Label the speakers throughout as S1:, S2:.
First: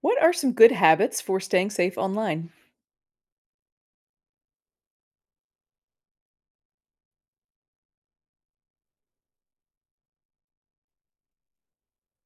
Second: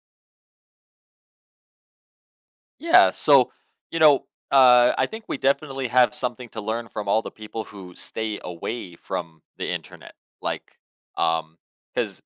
S1: What are some good habits for staying safe online?
S2: Yeah, so you know, I think we definitely have something to learn from all the people who stay away from the internet. Like, um, because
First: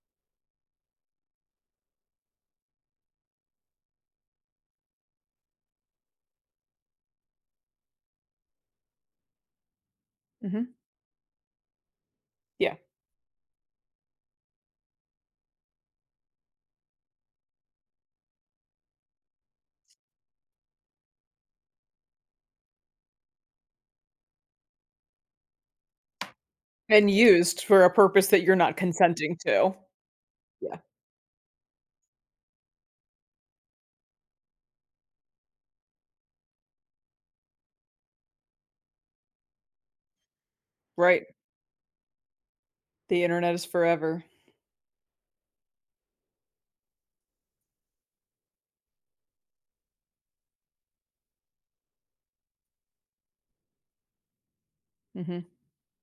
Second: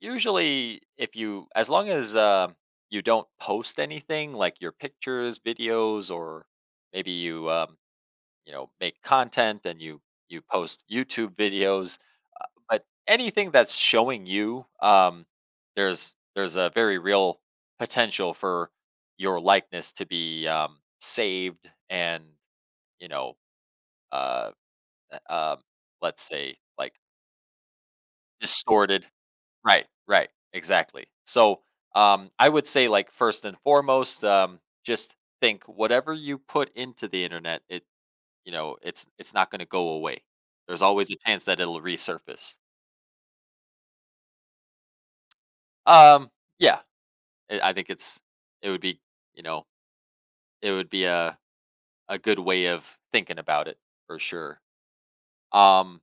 S2: usually, if you, as long as you don't post anything, like your pictures, videos, or maybe you make content and you
S1: Mhm,
S2: post YouTube videos
S1: yeah,
S2: but anything that's showing you, there's a very real potential for your likeness to be saved and you know, uh, uh, um, let's say like
S1: and used for a purpose that you're not
S2: distorted.
S1: consenting to.
S2: Right, right,
S1: Yeah,
S2: exactly. So I would say like first and foremost, just think whatever you put into the internet, it you know, it's not going to go away. There's always a
S1: right.
S2: chance that it'll resurface.
S1: The internet is forever.
S2: Um, yeah, I think it would be, you know, it would be a good way of thinking about it for sure.
S1: Mhm.
S2: Um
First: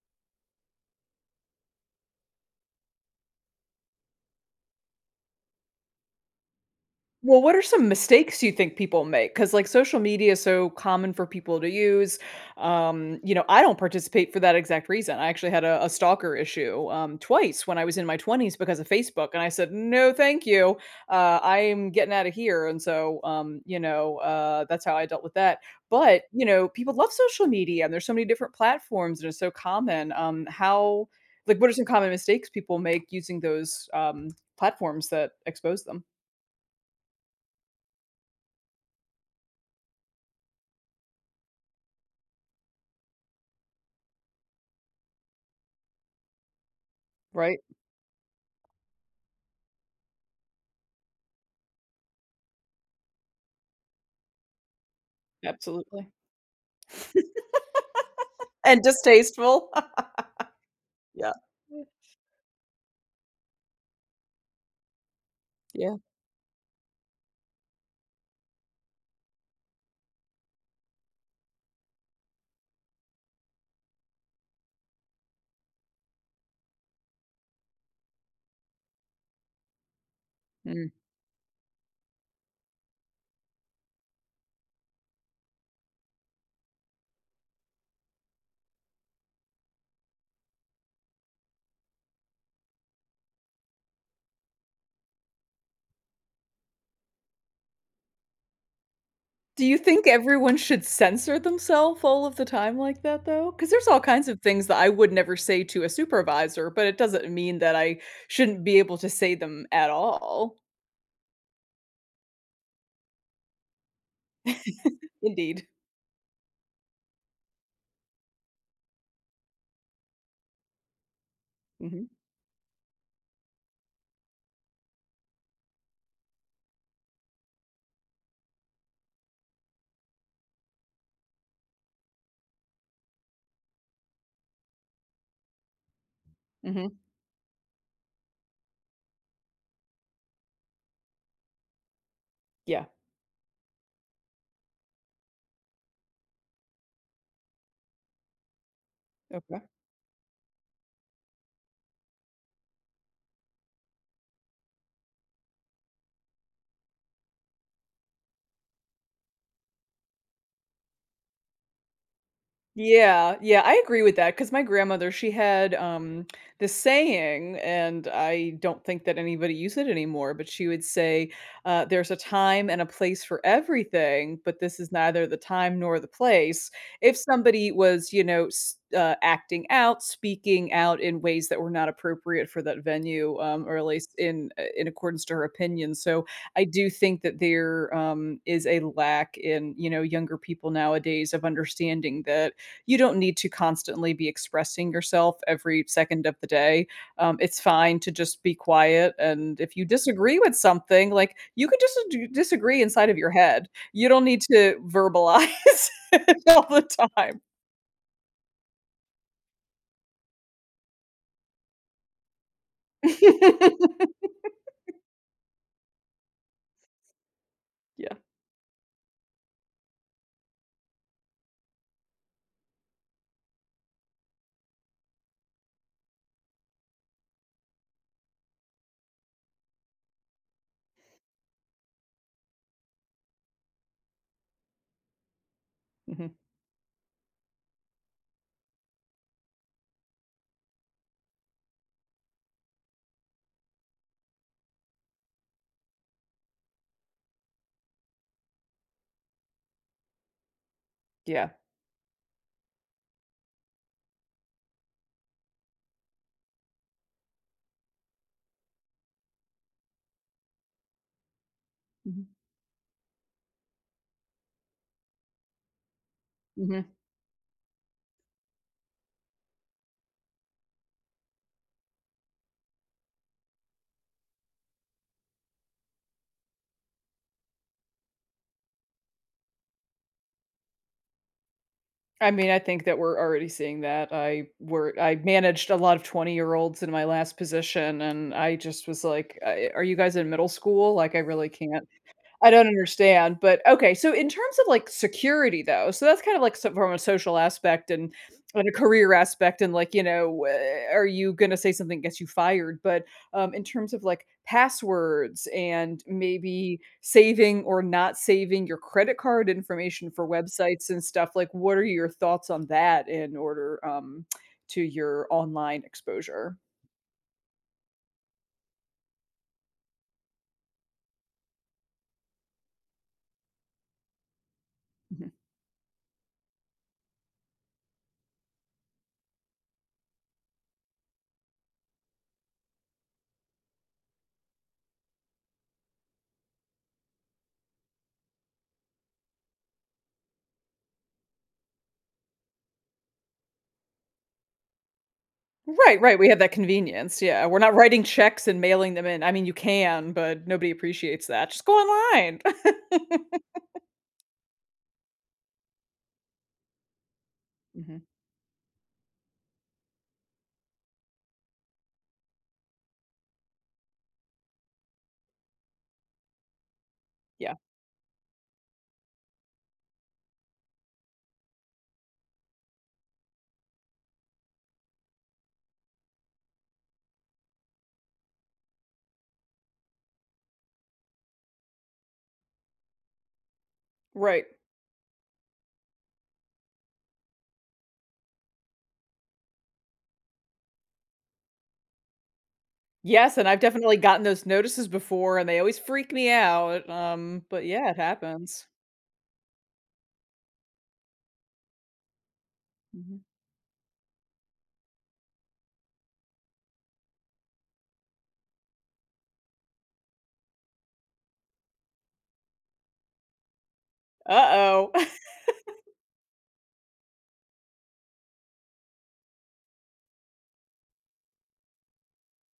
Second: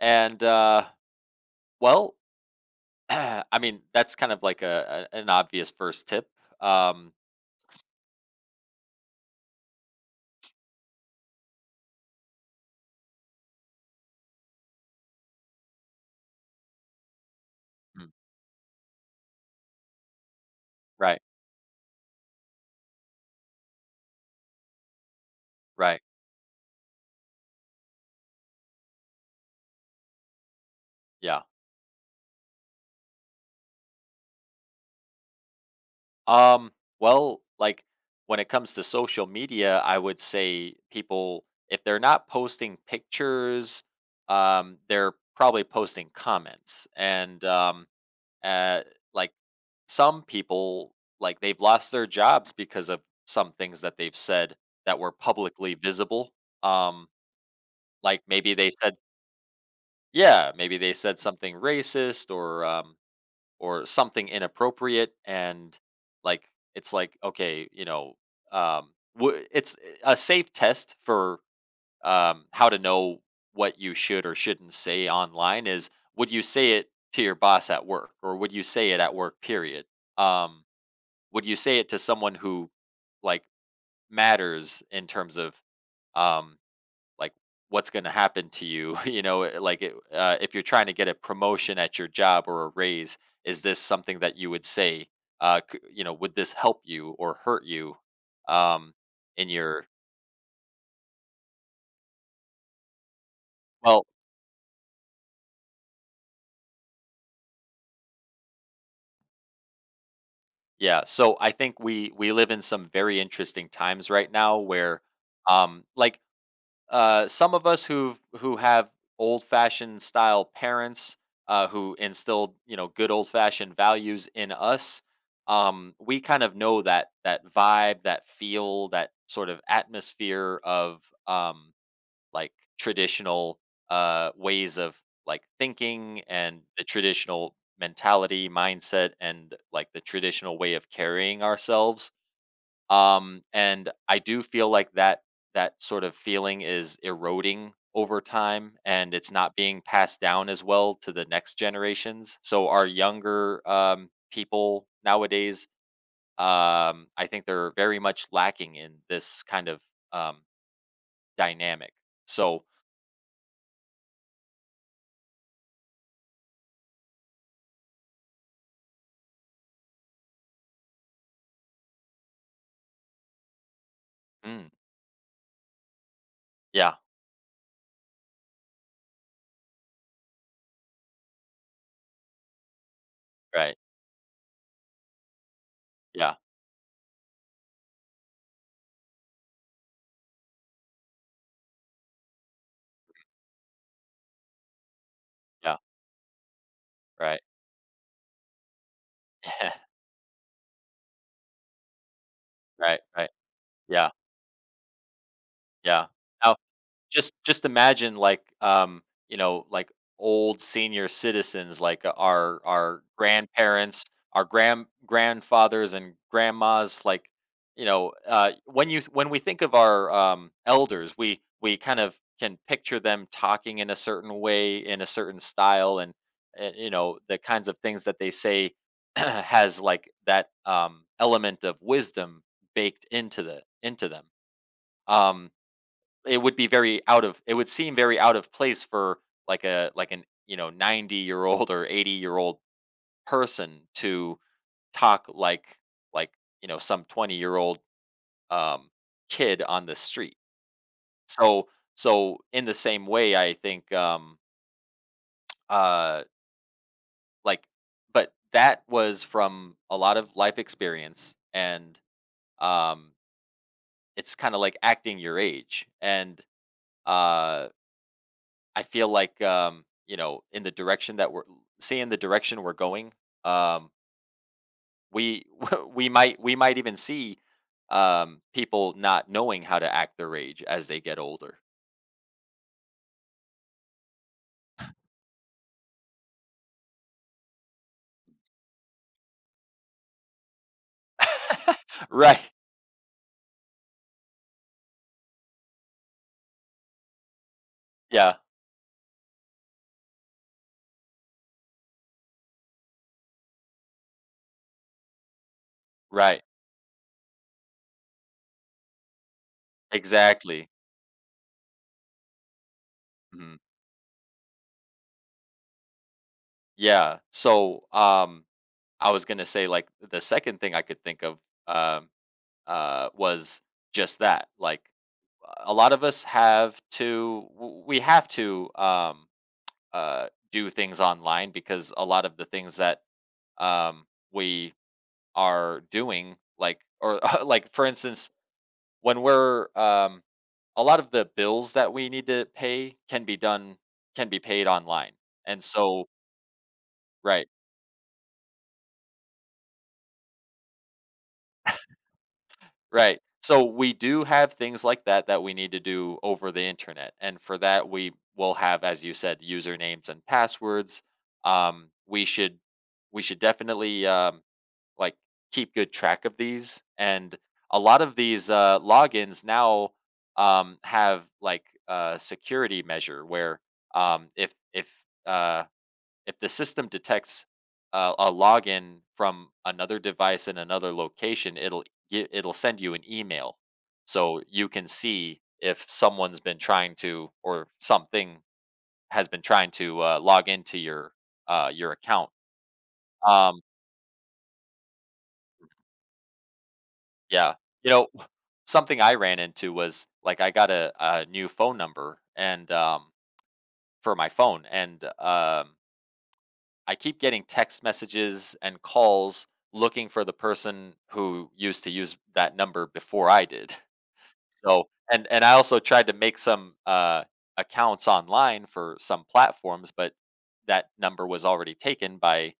S2: and uh well, I mean, that's kind of like a an obvious first tip. Um
S1: Well, what are some mistakes you think people make? Because like social media is so common for people to use. I don't participate for that exact reason. I actually had a stalker issue twice when I was in
S2: Mm.
S1: my 20s because of Facebook, and I said, "No, thank you.
S2: Right,
S1: I'm getting out of here." And so, that's how I dealt with that.
S2: right.
S1: But people love social media, and there's so many different platforms, and it's so common.
S2: Yeah.
S1: Like, what are some common mistakes people make using those platforms that expose them?
S2: Um, well, like when it comes to social media, I would say people, if they're not posting pictures, they're probably posting comments. And
S1: Right.
S2: Uh, like some people, like they've lost their jobs because of some things that they've said that were publicly
S1: Absolutely.
S2: visible. Um, like maybe they
S1: And
S2: said,
S1: distasteful.
S2: yeah, maybe they said
S1: Yeah.
S2: something
S1: Mm.
S2: racist or something inappropriate, and
S1: Yeah.
S2: like it's like okay, you know, um, it's a safe test for how to know what you should or shouldn't say online is would you say it to your boss at work or would you say it at work period, um,
S1: Mm.
S2: would you say it to someone who like matters in terms of um, like what's going to happen to you you know if you're trying to get a promotion at your job or a raise, is this something that you would say? You know, would this help you or hurt you um, in
S1: Do you
S2: your
S1: think everyone should censor themselves all of the time like that, though? Because there's all
S2: well.
S1: kinds of things that I would never say to a supervisor, but it doesn't mean that I shouldn't be able to say them at all.
S2: Yeah, so I think we live in some very interesting times right now where
S1: Indeed.
S2: um like some of us who have old fashioned style parents who
S1: Mhm.
S2: instilled, you know, good old fashioned values in us, we kind of know that that vibe, that feel, that sort of atmosphere of um like traditional ways of like thinking, and the
S1: Mhm.
S2: traditional mentality, mindset, and like the traditional way of carrying ourselves.
S1: Yeah.
S2: And I do feel like that that sort of feeling is eroding over time, and it's not
S1: Okay.
S2: being passed down as well to the next generations, so our younger people nowadays I think they're very much lacking in this kind of um, dynamic, so
S1: Yeah, yeah, I agree with that. Cause my grandmother, she had, this saying, and I don't think that anybody uses it anymore, but she would say, "There's a time and a place for everything, but
S2: mm,
S1: this is neither the time nor the place."
S2: yeah.
S1: If somebody was, you know, s acting out, speaking out in ways that were not appropriate for that venue,
S2: Right.
S1: or at least in accordance to her opinion, so
S2: Yeah,
S1: I do think that there, is a lack in younger people nowadays of understanding that you don't need to constantly be expressing yourself
S2: yeah,
S1: every second of the day.
S2: right.
S1: It's fine to just be quiet. And if you disagree with something, like you can just disagree
S2: Right,
S1: inside of
S2: right.
S1: your head. You
S2: Yeah,
S1: don't need to verbalize
S2: yeah.
S1: it
S2: How
S1: all the time.
S2: Just imagine like, you know, like old senior citizens, like our grandparents, our grandfathers and grandmas, like,
S1: Yeah.
S2: when you when we think of our elders, we kind of can picture them talking in a certain way, in a certain style, and you know the kinds of things that they say has like that element of wisdom baked into them. Um,
S1: Hmm.
S2: it would be very out of, it would seem very out of place for you know, 90-year-old or 80-year-old person to talk like, you know, some 20-year-old, um, kid on the street.
S1: Yeah.
S2: So so in the same way, I think, uh, like but that was from a lot of life experience, and,
S1: Hmm.
S2: um, it's kinda like acting your age, and,
S1: Hmm.
S2: uh I feel like, you know, in the direction that we're seeing the direction we're going, um, we we might even see people not knowing how to act their age as they get older.
S1: I mean, I think that we're already seeing that. I managed a lot of 20-year-olds in my last position, and I just was like, Are you guys in middle school? Like, I really can't."
S2: right.
S1: I don't understand, but okay, so in terms of, like, security though, so that's kind of like so from a social aspect and
S2: Yeah.
S1: a career aspect and, like, are you gonna say something gets you fired, but, in terms of, like, passwords and
S2: Right.
S1: maybe saving or not saving your credit card information for
S2: Exactly.
S1: websites and stuff, like, what are your thoughts on that in
S2: Mhm.
S1: order, to your online exposure?
S2: Yeah. So I was gonna say like the second thing I could think of um, was just that. Like
S1: Mhm.
S2: a lot of us have to, we have to. Do things online because a lot of the things that um, we are doing, like, or like for instance, when we're a lot of the bills that we need to pay can be paid online, and
S1: Right,
S2: so
S1: right, we have that convenience, yeah,
S2: right,
S1: we're not writing checks and mailing them in. I mean, you can, but nobody appreciates that, just go online.
S2: right. So we do have things like that that we need to do over the internet, and for that
S1: Mhm,
S2: we will have, as you said, usernames and passwords. Um, we should we should definitely like keep good track of these, and
S1: yeah,
S2: a lot of these logins now have like a security measure where um, if if uh, if the system detects a login from another device in another location, it'll send you an email, so
S1: right.
S2: you can see if someone's been trying to, or something has been trying to log into your account.
S1: Yes, and I've
S2: Um,
S1: definitely gotten those notices before, and they always freak me out,
S2: Yeah.
S1: but yeah,
S2: You
S1: it
S2: know,
S1: happens.
S2: something I ran into was, like, I got a new phone number, for my phone, and, I keep getting text messages and calls looking for the person who used to use that number before I did. So
S1: Uh-oh.
S2: and I also tried to make some, accounts online for some platforms, but that number was already taken by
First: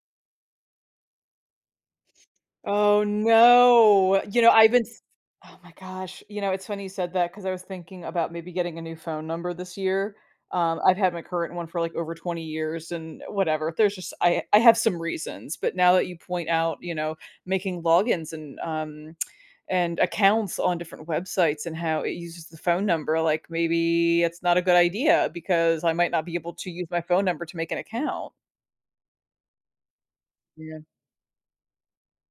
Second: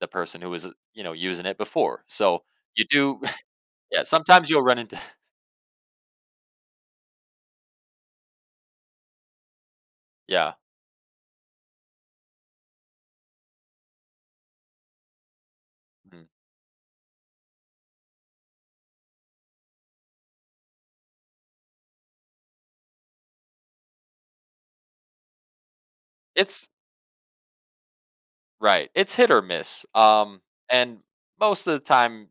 S2: the person who was, you know, using it before. So you
S1: Oh,
S2: do yeah,
S1: no. You know,
S2: sometimes you'll
S1: I've
S2: run
S1: been
S2: into
S1: s Oh my gosh. You know, it's funny you said that because I was thinking about maybe getting a new phone number this year.
S2: Yeah.
S1: I've had my current one for, like, over 20 years and whatever. There's just I have some reasons, but now that you
S2: Mhm.
S1: point out, you know, making logins and, and accounts on different websites and how it uses the phone number, like, maybe it's not a good idea because I might not be able to
S2: It's
S1: use my phone number to make an account.
S2: Right. It's hit or miss.
S1: Yeah.
S2: And most of the time,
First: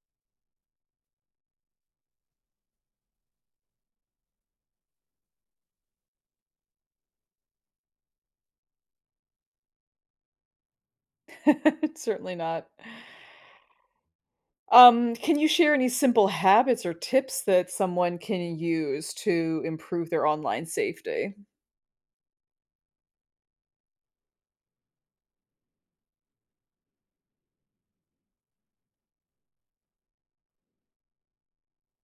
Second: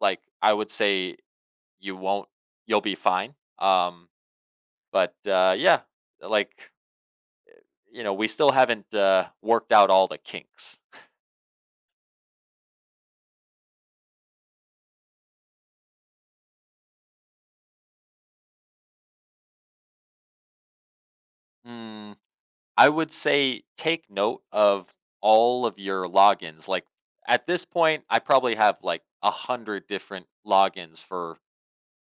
S2: like I would say, you won't. You'll be fine. Um, but yeah, like you know, we still haven't worked out all the kinks.
S1: It's certainly not. Can you share any simple habits or tips that someone can use to improve their online safety?
S2: Mm, I would say take note of all of your logins. Like at this point, I probably have like 100 different logins for,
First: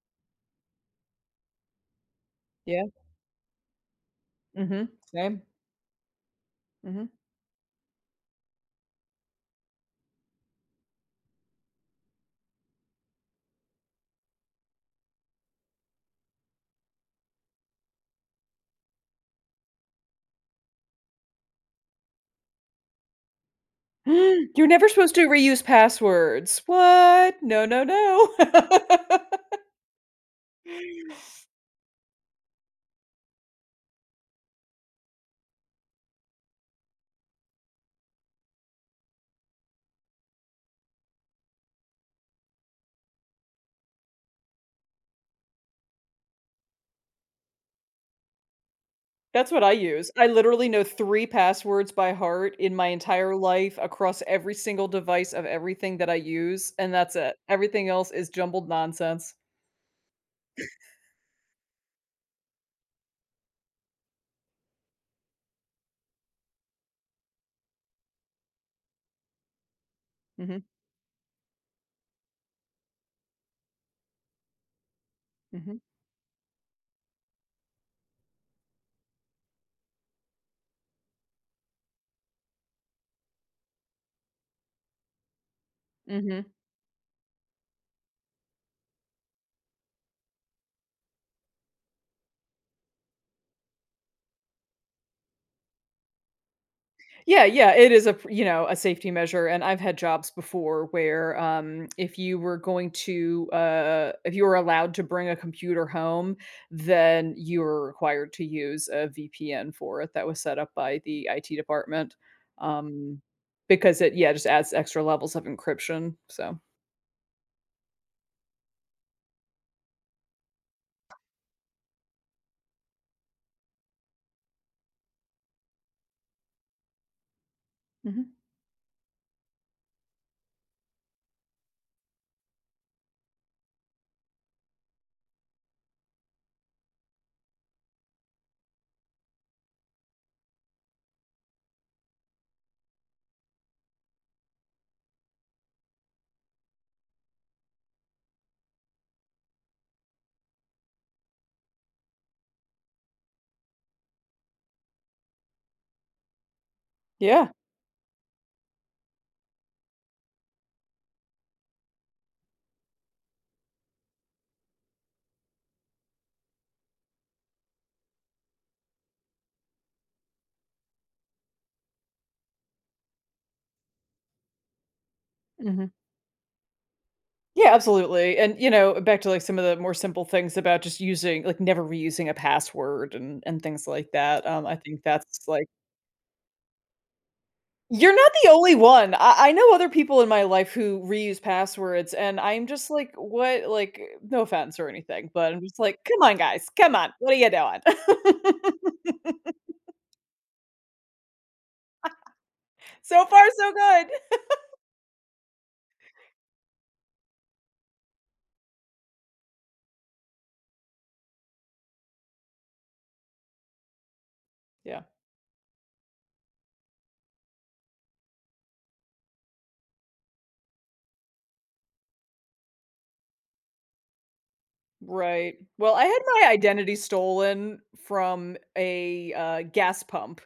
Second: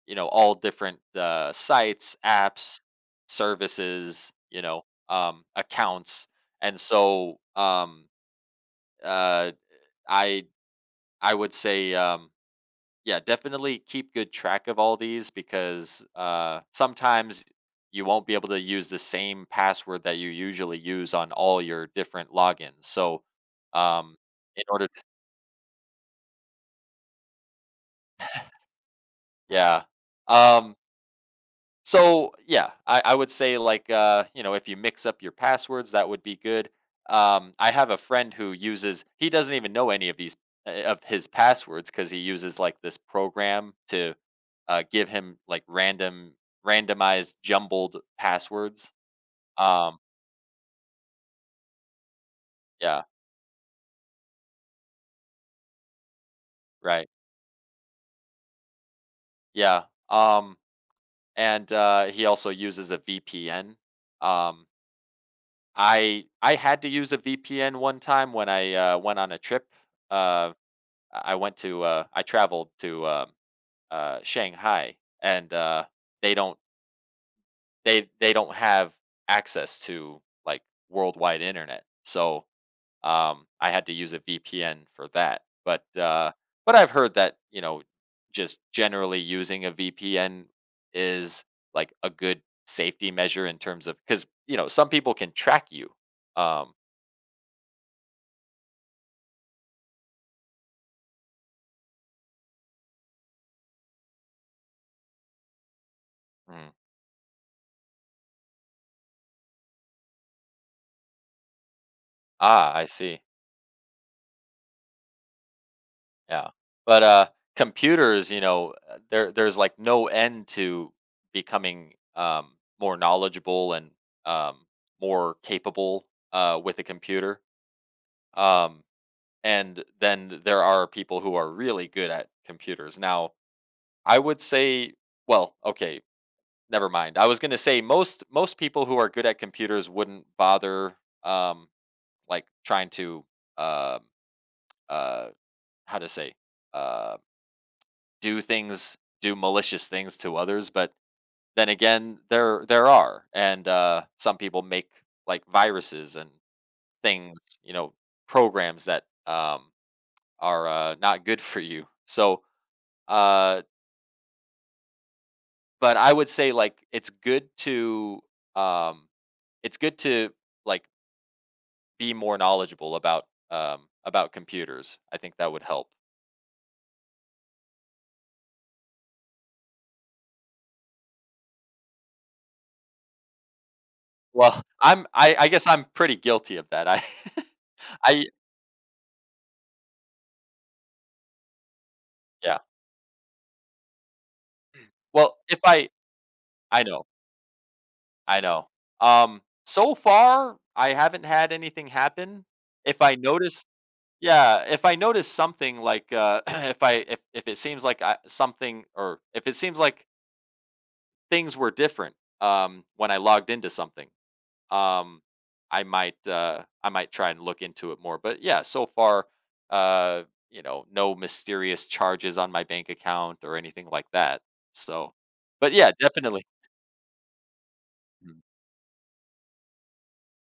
S2: you know, all different sites, apps,
S1: Yeah.
S2: services, you know,
S1: Mhm. Same.
S2: accounts. And
S1: Mhm.
S2: so uh, I I would say yeah, definitely keep good track of all these, because sometimes you won't be able to use the same password that you usually use on all your different logins. So um, in
S1: You're
S2: order
S1: never
S2: to
S1: supposed to reuse passwords. What? No, no, no.
S2: yeah. Um, So yeah, I would say like you know, if you mix up your passwords, that would be good. I have a friend who uses he doesn't even know any of these of his passwords, because he uses like this program to give him like randomized jumbled passwords.
S1: That's what I
S2: Um,
S1: use. I literally know 3 passwords by heart in my
S2: yeah,
S1: entire life across every single device of everything that I use, and
S2: right,
S1: that's it. Everything else is jumbled nonsense.
S2: yeah. Um, and he also uses a VPN. Um, I had to use a VPN one time when I went on a trip. Uh.
S1: Mhm.
S2: I went to I traveled to Shanghai, and
S1: Mhm.
S2: they don't they don't have access to like worldwide internet, so I had to use a VPN for that.
S1: Mhm.
S2: But I've heard that you know just generally using a VPN is like a good safety measure in terms of, because you know some people can track you. Um,
S1: Yeah, yeah, it is a pr you know, a safety measure, and I've had jobs before where, if you were if you were allowed to bring a computer home,
S2: mm,
S1: then you were required to use a VPN for it that was set up by the IT department,
S2: ah, I
S1: um,
S2: see.
S1: because it, yeah, just adds extra levels of encryption,
S2: Yeah.
S1: so
S2: But computers, you know, there's like no end to becoming more knowledgeable and um more capable with a computer.
S1: mhm.
S2: Um and then there are people who are really good at computers. Now, I would say well, okay, never mind. I was going to say most people who are good at computers wouldn't bother um trying to um uh, how to say um do things, do malicious things to others, but then again, there are, and some people make like viruses and things,
S1: Yeah,
S2: you know, programs that are not good for you. So, uh, but I would say like it's good to um, it's good to like be more knowledgeable about computers. I think that would help.
S1: mhm. Yeah, absolutely, and, back to, like, some of the more simple things about just using like, never reusing a password and things like that,
S2: Well,
S1: I think that's,
S2: I
S1: like.
S2: guess I'm pretty guilty of that. I
S1: You're
S2: I
S1: not the only one. I know other people in my life who reuse passwords, and
S2: yeah.
S1: I'm just like, "What?" Like, no offense or anything,
S2: Well,
S1: but
S2: if
S1: I'm just
S2: I
S1: like, "Come on, guys.
S2: I
S1: Come
S2: know
S1: on. What are you doing?"
S2: I know. So far, I haven't had anything happen. If I
S1: So far,
S2: notice
S1: so good.
S2: yeah, if I notice something like, if it seems like I something, or if it seems like things were different, when I logged into something,
S1: Yeah.
S2: um, I might try and look into it more, but yeah, so far, uh, you know, no mysterious charges on my bank account or anything like that, so
S1: Right.
S2: but yeah,
S1: Well, I had
S2: definitely.
S1: my identity stolen
S2: Mhm.
S1: from a gas pump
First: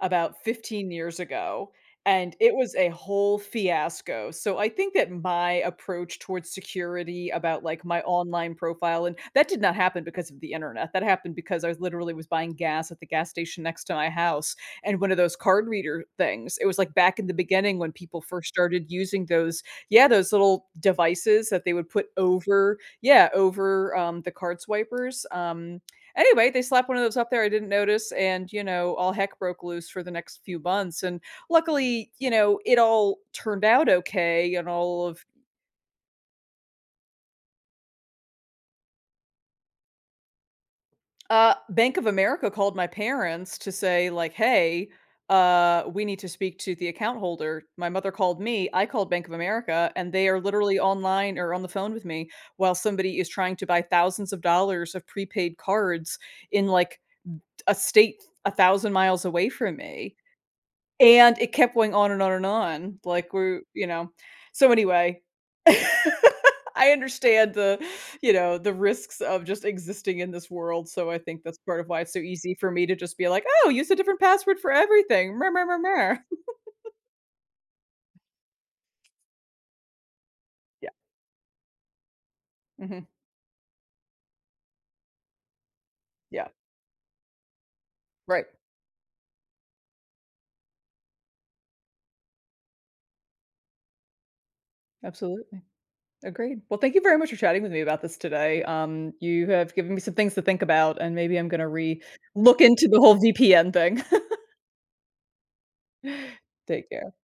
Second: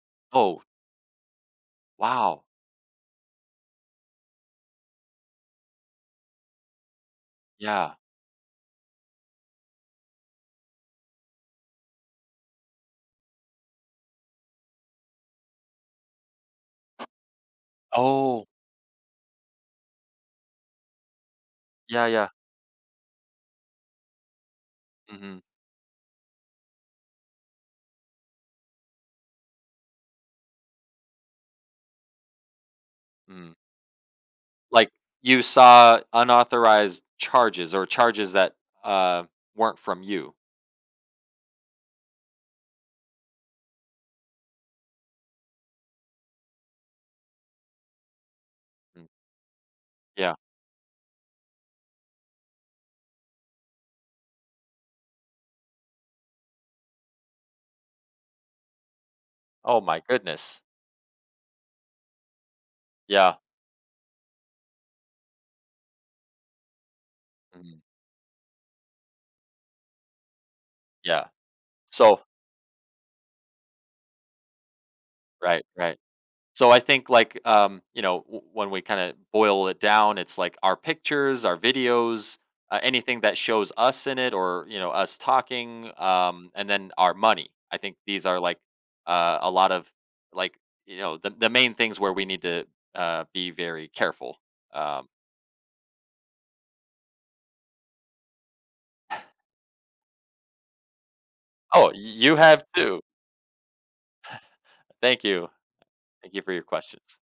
S1: about
S2: Oh,
S1: 15 years ago, and
S2: wow.
S1: it was a whole fiasco. So I think that my approach towards security about, like,
S2: Yeah.
S1: my online profile and that did not happen because of the internet. That happened because I was literally was buying gas at the gas station next to my house and one of those card reader things. It was, like, back in the beginning when people
S2: Oh.
S1: first started using those yeah, those little devices that they would put
S2: Yeah, yeah.
S1: over yeah, over, the card swipers,
S2: Mhm,
S1: anyway, they slapped one of those up there, I didn't notice, and, all heck broke loose for the next few months, and luckily, it all
S2: mhm.
S1: turned out okay and
S2: Like,
S1: all of
S2: you saw unauthorized charges or charges that, uh, weren't from you.
S1: Bank of America called my parents to say, like, "Hey, we need to speak to the account holder." My mother called me, I
S2: Mm,
S1: called Bank of America, and they
S2: yeah.
S1: are literally online or on the phone with me while somebody is trying to buy thousands of dollars of prepaid cards in, like, a state 1,000 miles away from
S2: Oh my
S1: me,
S2: goodness.
S1: and it kept going on and on and on, like,
S2: Yeah.
S1: we're you know? So, anyway, I understand the,
S2: Mhm,
S1: you know, the risks of just existing in this world, so I
S2: yeah.
S1: think that's part of why it's so
S2: So
S1: easy for me to just be like, "Oh, use a different password for everything. Mer,
S2: right,
S1: mer, mer,
S2: right.
S1: mer."
S2: So I think like you know, when we kind of boil it down, it's like our
S1: Yeah.
S2: pictures, our videos,
S1: Mhm.
S2: anything that shows us in it, or you know us talking,
S1: Yeah.
S2: and then our money. I think these are
S1: Right.
S2: like a lot of like you know the main things where we need to be very careful. Um,
S1: Absolutely. Agreed. Well, thank you very much for chatting with me about this today. You have given me some things to think about, and maybe I'm gonna
S2: oh,
S1: re
S2: you
S1: look
S2: have
S1: into the
S2: too.
S1: whole VPN thing.
S2: Thank you. Thank you for your
S1: Take care.
S2: questions.